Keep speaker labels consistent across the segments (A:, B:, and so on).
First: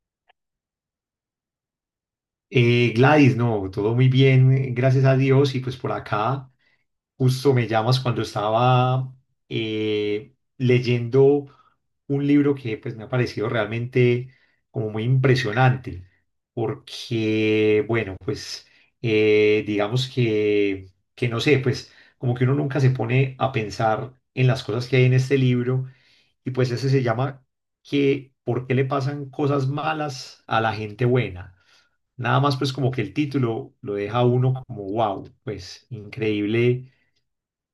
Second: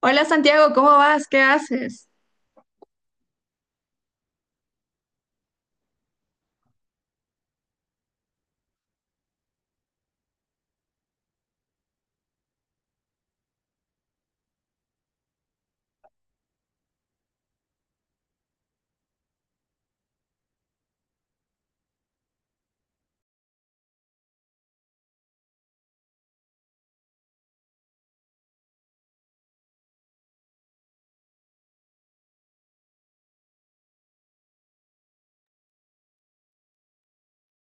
A: Hola, Santiago, ¿cómo vas? ¿Qué haces?
B: Gladys, no, todo muy bien, gracias a Dios. Y pues por acá, justo me llamas cuando estaba leyendo un libro que pues me ha parecido realmente como muy impresionante, porque bueno, pues digamos que no sé, pues como que uno nunca se pone a pensar en las cosas que hay en este libro y pues ese se llama que ¿por qué le pasan cosas malas a la gente buena? Nada más pues como que el título lo deja a uno como wow, pues increíble,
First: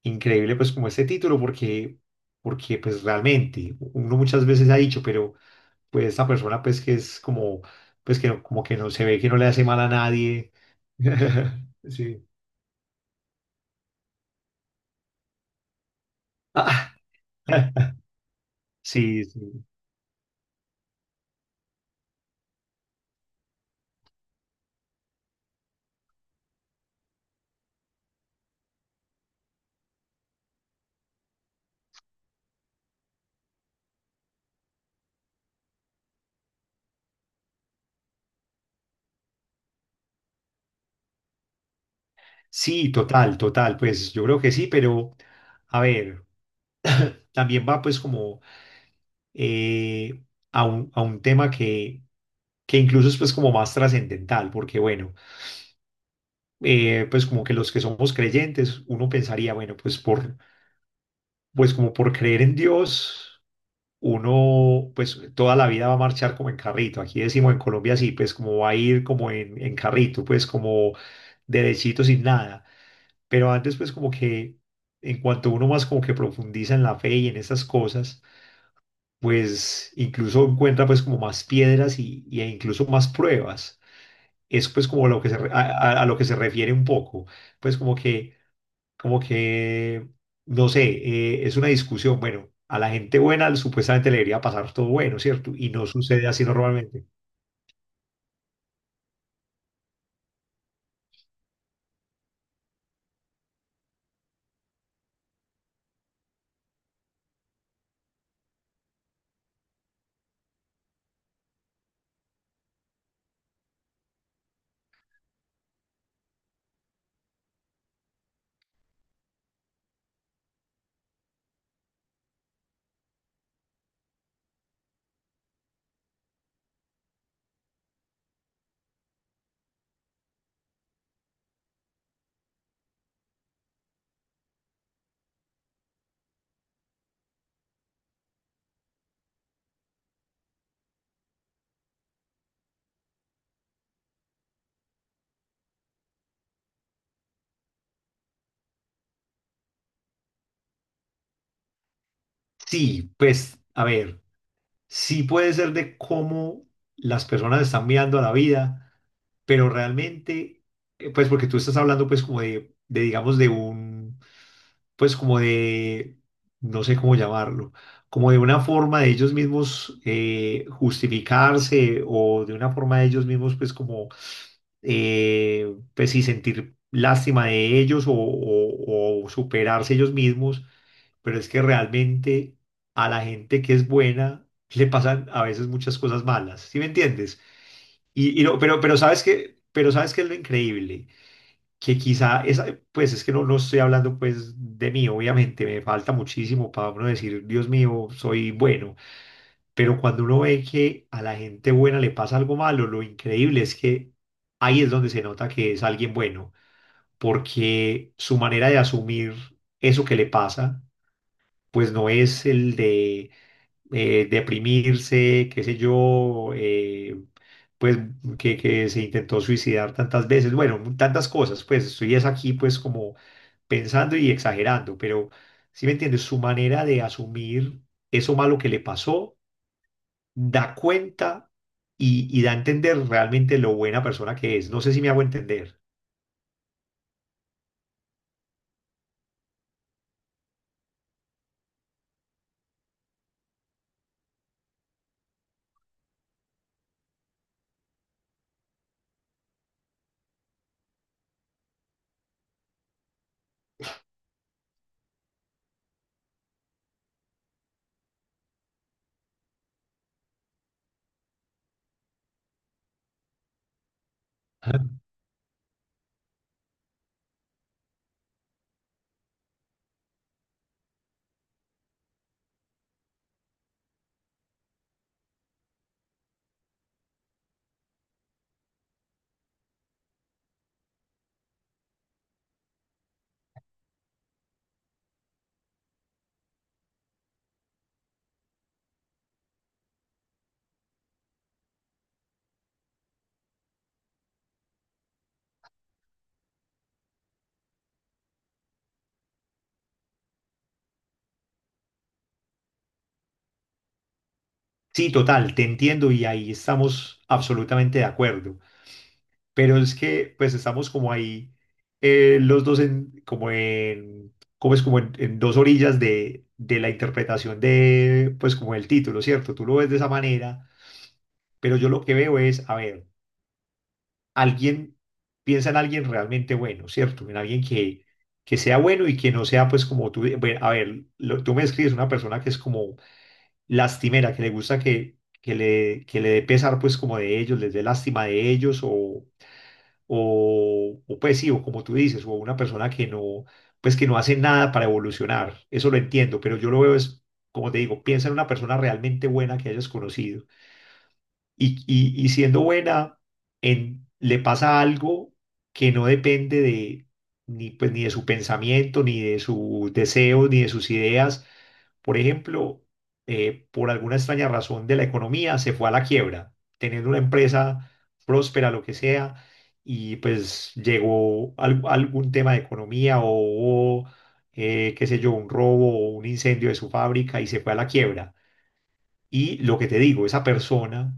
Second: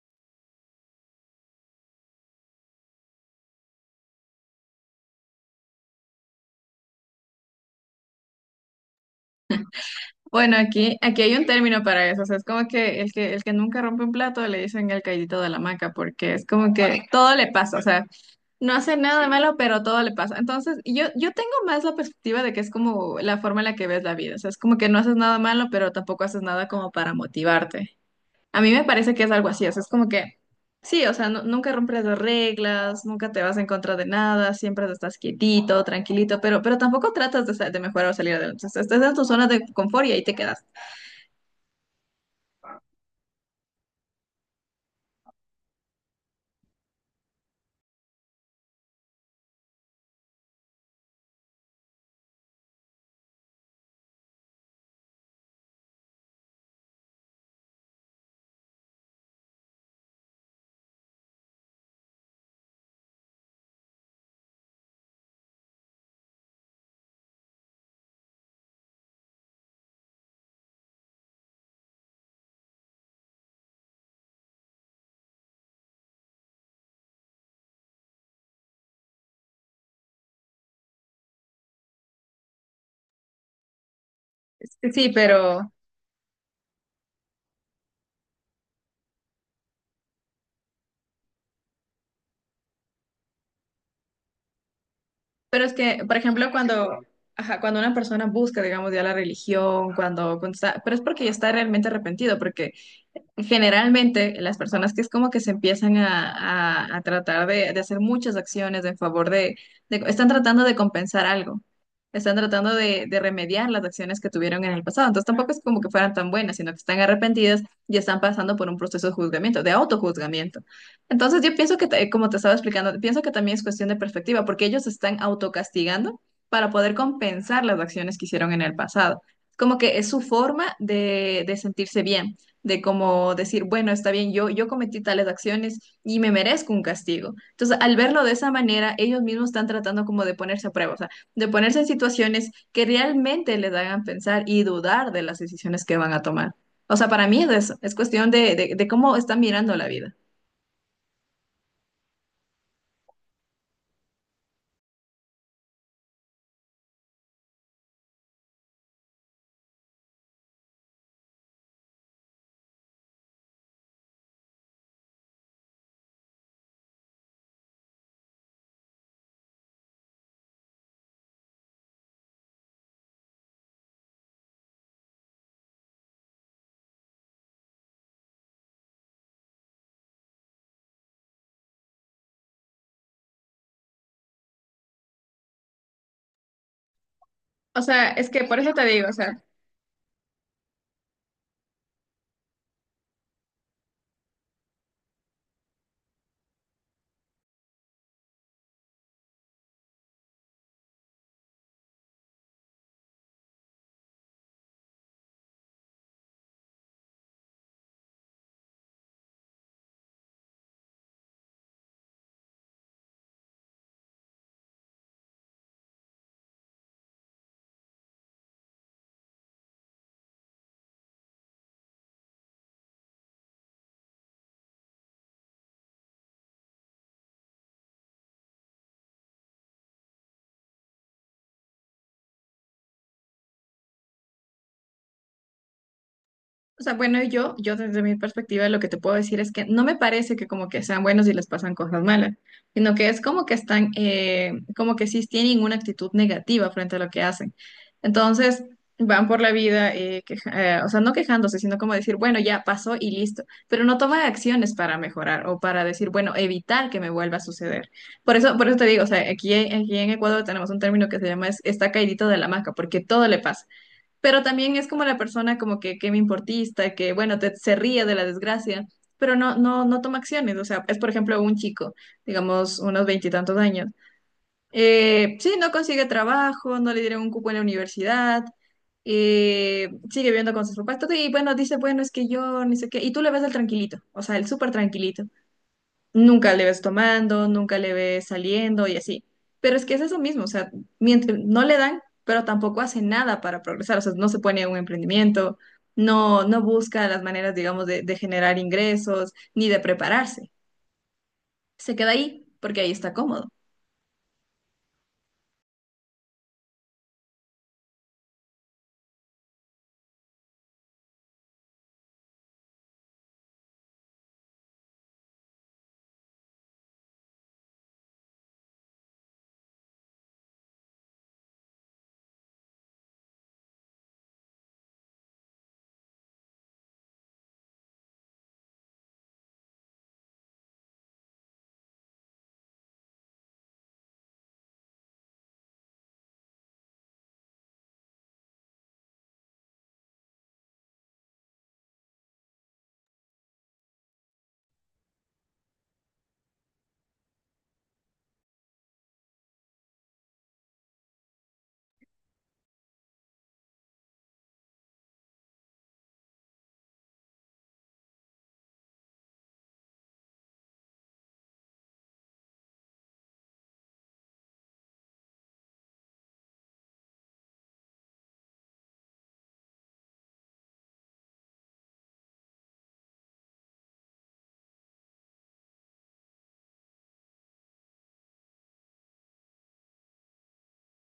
B: increíble pues como este título porque pues realmente uno muchas veces ha dicho, pero pues esta persona pues que es como, pues que como que no se ve que no le hace mal a nadie.
A: Bueno, aquí hay un término para eso, o
B: Sí.
A: sea, es como que el que nunca rompe un plato le dicen el caidito de la hamaca, porque es como
B: Ah,
A: que todo le pasa, o sea, no hace nada
B: sí,
A: de malo,
B: sí.
A: pero todo le pasa. Entonces, yo tengo más la perspectiva de que es como la forma en la que ves la vida, o sea, es como que no haces nada malo, pero tampoco haces nada como para motivarte. A mí me parece que es algo así, o sea, es como que, sí, o sea, nunca rompes las reglas, nunca te vas en contra de nada, siempre estás quietito, tranquilito, pero tampoco tratas de, de mejorar o salir adelante. O sea, estás en tu zona de confort y ahí te quedas.
B: Sí, total, total, pues yo creo que sí, pero a ver, también va pues como eh, a a un tema que incluso es pues como más trascendental, porque bueno, pues como que los que somos creyentes, uno pensaría, bueno, pues como por creer en Dios, uno pues toda la vida va a marchar como en carrito, aquí decimos en Colombia sí, pues como va a ir como en carrito, pues como derechito sin nada, pero antes pues como que en cuanto uno más como que profundiza en la fe y en esas cosas, pues incluso encuentra pues como más piedras y e incluso más pruebas es pues
A: Sí, sí,
B: como lo que se, re- a lo que se refiere un poco, pues como como que, no sé, es una discusión, bueno, a la gente buena supuestamente le debería pasar todo bueno, ¿cierto?
A: pero
B: Y
A: es
B: no
A: que, por
B: sucede así
A: ejemplo, cuando,
B: normalmente.
A: ajá, cuando una persona busca, digamos, ya la religión, cuando, cuando está, pero es porque ya está realmente arrepentido. Generalmente las personas que es como que se empiezan a, a tratar de hacer muchas acciones en favor de, están tratando de compensar algo, están tratando de remediar las acciones que tuvieron en el pasado. Entonces tampoco es como que fueran tan buenas, sino que están arrepentidas y están pasando por un proceso de juzgamiento, de autojuzgamiento. Entonces yo pienso que, como te estaba explicando, pienso que también es cuestión de perspectiva, porque ellos se están autocastigando para poder compensar las acciones que hicieron en el pasado. Como que es su forma de sentirse bien, de como decir, bueno, está bien, yo cometí tales acciones y me merezco un castigo. Entonces, al verlo de esa manera, ellos mismos están tratando como de ponerse a prueba, o sea, de ponerse en situaciones que realmente les hagan pensar y dudar de las decisiones que van a tomar. O sea, para mí es eso, es cuestión de cómo están mirando la vida.
B: Sí, pues, a ver, sí puede ser de cómo las personas están mirando a la vida, pero realmente, pues porque tú estás hablando pues como digamos, de un, pues como de, no sé cómo llamarlo, como de una forma de ellos mismos justificarse o de una forma de ellos mismos pues como, pues sí, sentir lástima de ellos o superarse ellos mismos, pero es que realmente a la gente que es buena le pasan a veces muchas cosas malas, ¿sí me entiendes?
A: O sea, es
B: Y,
A: que
B: y
A: por
B: no,
A: eso te
B: pero
A: digo, o
B: sabes
A: sea,
B: pero sabes que es lo increíble, que quizá esa, pues es que no, no estoy hablando pues de mí, obviamente, me falta muchísimo para uno decir, Dios mío, soy bueno, pero cuando uno ve que a la gente buena le pasa algo malo, lo increíble es que ahí es donde se nota que es alguien bueno, porque su manera de asumir eso que le pasa, pues no es el de deprimirse, qué sé yo, pues que se intentó suicidar tantas veces, bueno, tantas cosas, pues estoy es aquí pues como pensando y exagerando, pero si me entiendes, su manera de asumir eso malo que le pasó, da cuenta y da a entender realmente lo buena persona que es. No sé si me hago entender.
A: o sea, bueno, yo desde mi perspectiva lo que te puedo decir es que no me parece que como que sean buenos y les pasan cosas malas, sino que es como que están, como que sí tienen una actitud negativa frente a lo que hacen. Entonces, van por la vida, o sea, no quejándose, sino como decir, bueno, ya pasó y listo, pero no toman acciones para mejorar o para decir, bueno, evitar que me vuelva a suceder. Por eso te digo, o sea, aquí, aquí en Ecuador tenemos un término que se llama está caidito de la hamaca, porque todo le pasa, pero también
B: Ajá.
A: es como la persona como que me importista, que bueno, te, se ríe de la desgracia, pero no, no, no toma acciones. O sea, es por ejemplo un chico, digamos unos veintitantos años. Sí, no consigue trabajo, no le dieron un cupo en la universidad, sigue viviendo con sus papás, todo, y bueno, dice, bueno, es que yo, ni sé qué, y tú le ves el tranquilito, o sea, el súper tranquilito, nunca le ves tomando, nunca le ves saliendo y así. Pero es que es eso mismo, o sea, mientras no le dan, pero tampoco hace nada para progresar, o sea, no se pone a un emprendimiento, no, no busca las maneras, digamos, de generar ingresos, ni de prepararse. Se queda ahí porque ahí está cómodo.
B: Sí, total, te entiendo y ahí estamos absolutamente de acuerdo. Pero es que pues estamos como ahí los dos en como es como en dos orillas de la interpretación de pues como el título, ¿cierto? Tú lo ves de esa manera, pero yo lo que veo es, a ver, alguien piensa en alguien realmente bueno, ¿cierto? En alguien que sea bueno y que no sea pues como tú, bueno, a ver, tú me describes una persona que es como lastimera, que le gusta que le dé pesar pues como de ellos, les dé lástima de ellos o, pues sí, o como tú dices, o una persona que no, pues que no hace nada para evolucionar. Eso lo entiendo, pero yo lo veo es, como te digo, piensa en una persona realmente buena que hayas conocido y siendo buena, le pasa algo que no depende ni, pues, ni de su pensamiento, ni de su deseo, ni de sus ideas, por ejemplo, por alguna extraña razón de la economía, se fue a la quiebra, teniendo una empresa próspera, lo que sea, y pues algún tema de economía o, hubo, qué sé yo, un robo o un incendio de su fábrica y se fue a la quiebra. Y lo que te digo, esa persona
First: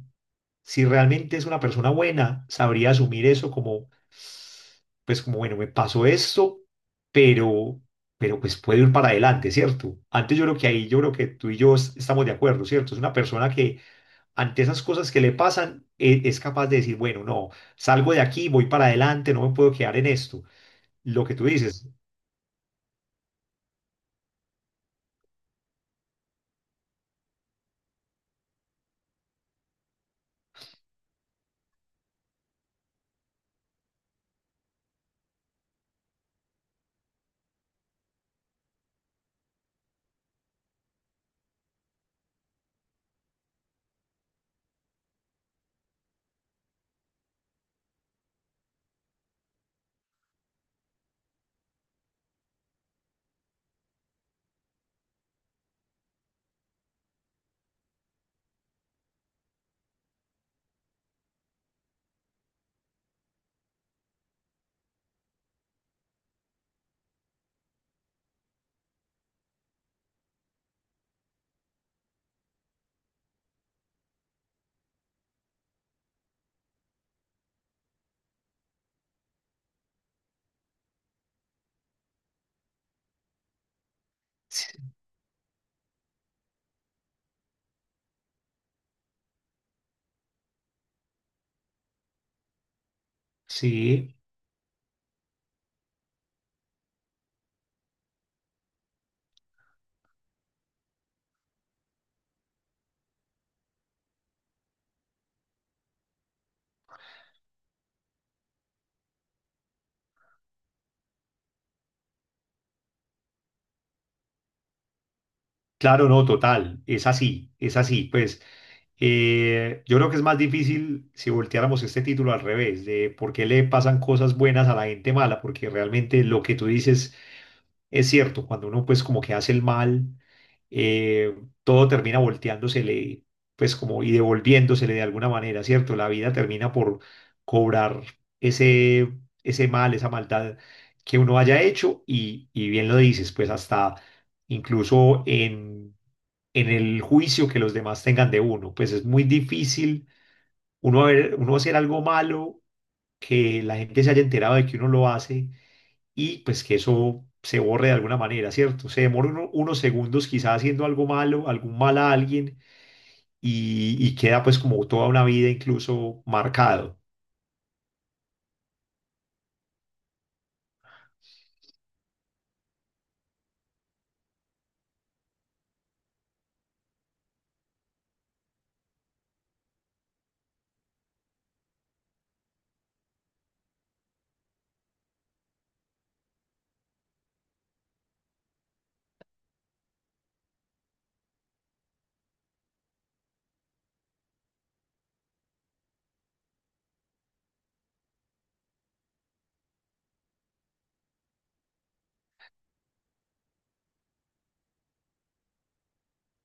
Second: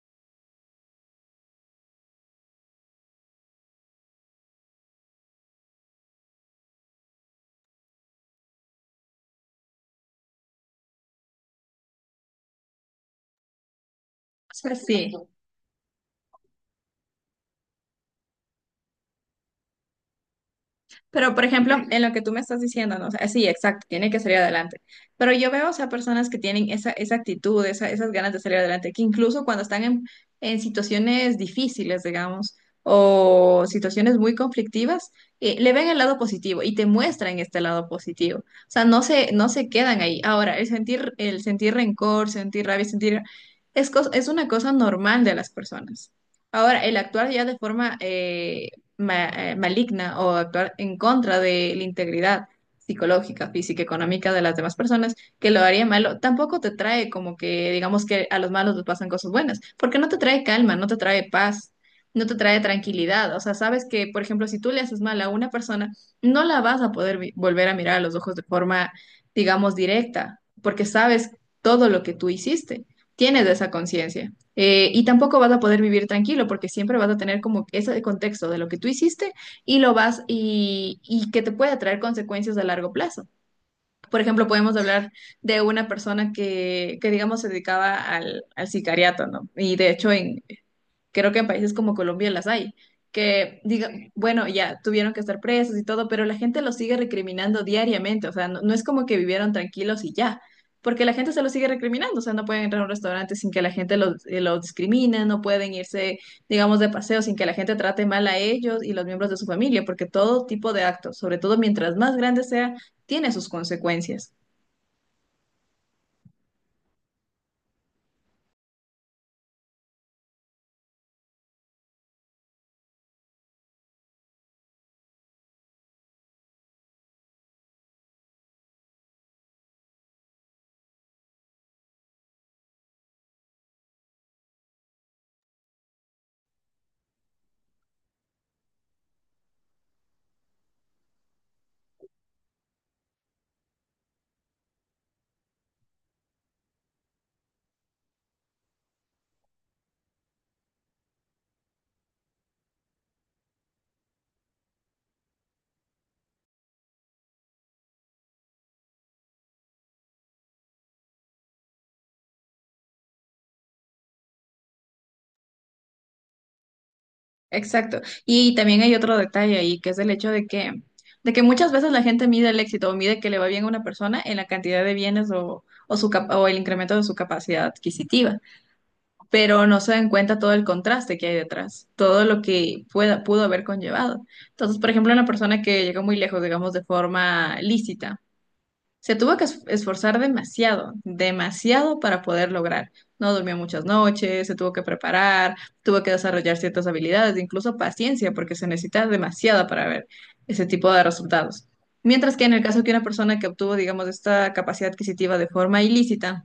B: si realmente es una persona buena, sabría asumir eso como, pues como, bueno, me pasó esto, pero, pero pues puedo ir para adelante, ¿cierto? Antes yo creo que ahí, yo creo que tú y yo estamos de acuerdo, ¿cierto? Es una persona que
A: O
B: ante
A: sea,
B: esas
A: sí.
B: cosas que le pasan, es capaz de decir, bueno, no, salgo de aquí, voy para adelante, no me puedo quedar en esto. Lo
A: Pero,
B: que
A: por
B: tú
A: ejemplo,
B: dices,
A: en lo que tú me estás diciendo, ¿no? O sea, sí, exacto, tiene que salir adelante. Pero yo veo, o sea, personas que tienen esa, esa actitud, esas ganas de salir adelante, que incluso cuando están en situaciones difíciles, digamos, o situaciones muy conflictivas, le ven el lado positivo y te muestran este lado positivo. O sea, no se, no se quedan ahí. Ahora, el sentir rencor, sentir rabia, sentir… es, es una cosa normal de las personas. Ahora, el actuar ya de forma… maligna, o actuar en contra de la integridad psicológica, física, económica de las demás personas, que lo haría malo, tampoco te trae como que, digamos que a los malos les pasan cosas buenas, porque no te trae calma, no te trae paz, no te trae tranquilidad. O sea, sabes que, por ejemplo, si tú le haces mal a una persona, no la vas a poder volver a mirar a los ojos de forma, digamos, directa, porque sabes todo lo que tú hiciste, tienes esa conciencia. Y tampoco vas a poder vivir tranquilo porque siempre vas a tener como ese contexto de lo que tú hiciste, y lo vas y que te puede traer consecuencias a largo plazo. Por ejemplo, podemos hablar de una persona que digamos, se dedicaba al, al sicariato, ¿no? Y de hecho, en, creo que en países como Colombia las hay, que diga, sí,
B: sí.
A: bueno, ya tuvieron que estar presos y todo, pero la gente los sigue recriminando diariamente, o sea, no, no es como que vivieron tranquilos y ya, porque la gente se los sigue recriminando, o sea, no pueden entrar a un restaurante sin que la gente los discrimine, no pueden irse, digamos, de paseo sin que la gente trate mal a ellos y los miembros de su familia, porque todo tipo de actos, sobre todo mientras más grande sea, tiene sus consecuencias.
B: Claro, no, total, es así, es así. Pues yo creo que es más difícil si volteáramos este título al revés, de por qué le pasan cosas buenas a la gente mala, porque realmente lo que tú dices es cierto, cuando uno pues como que hace el mal, eh, todo termina volteándosele, pues como y devolviéndosele de alguna manera, ¿cierto? La vida termina por cobrar ese, ese mal, esa maldad que uno haya hecho y bien lo dices, pues hasta incluso en el juicio que los demás tengan de uno. Pues es muy difícil uno hacer algo malo, que la gente se haya enterado de que uno lo hace y pues que eso se borre de alguna manera, ¿cierto? Se demora unos segundos quizás haciendo algo malo, algún mal a alguien y queda pues como toda una vida incluso marcado.
A: Exacto. Y también hay otro detalle ahí, que es el hecho de que muchas veces la gente mide el éxito o mide que le va bien a una persona en la cantidad de bienes o, su, o el incremento de su capacidad adquisitiva, pero no se dan cuenta todo el contraste que hay detrás, todo lo que pueda, pudo haber conllevado. Entonces, por ejemplo, una persona que llegó muy lejos, digamos, de forma lícita. Se tuvo que esforzar demasiado, demasiado para poder lograr. No durmió muchas noches, se tuvo que preparar, tuvo que desarrollar ciertas habilidades, incluso paciencia, porque se necesita demasiada para ver ese tipo de resultados. Mientras que en el caso que una persona que obtuvo, digamos, esta capacidad adquisitiva de forma ilícita,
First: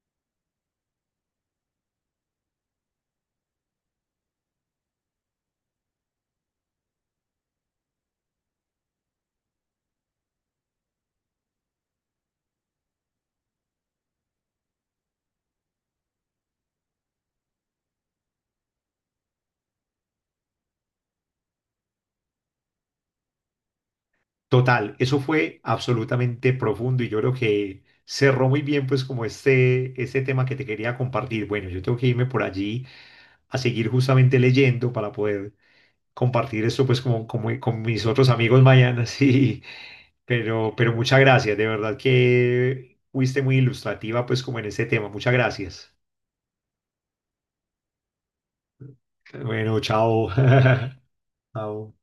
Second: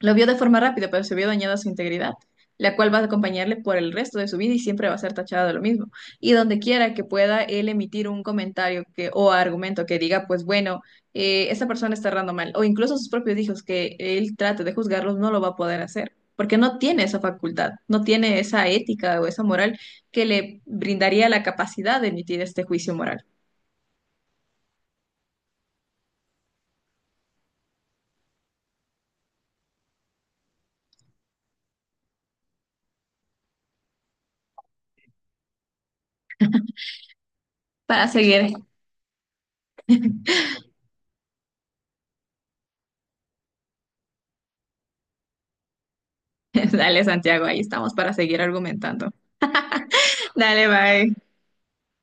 A: lo vio de forma rápida, pero se vio dañada su integridad, la cual va a acompañarle por el resto de su vida y siempre va a ser tachada de lo mismo. Y donde quiera que pueda él emitir un comentario que, o argumento que diga, pues bueno, esta persona está errando mal, o incluso sus propios hijos que él trate de juzgarlos, no lo va a poder hacer, porque no tiene esa facultad, no tiene esa ética o esa moral que le brindaría la capacidad de emitir este juicio moral.
B: Total, eso fue absolutamente profundo y yo creo que cerró muy bien pues como este tema que te quería compartir. Bueno, yo tengo que irme por allí a seguir justamente leyendo para poder compartir esto pues como, como con mis
A: Para
B: otros
A: seguir,
B: amigos mañana, sí, pero muchas gracias, de verdad que fuiste muy ilustrativa pues como en este tema, muchas gracias.
A: dale, Santiago, ahí estamos para seguir argumentando.
B: Bueno, chao.
A: Dale, bye.
B: Chao.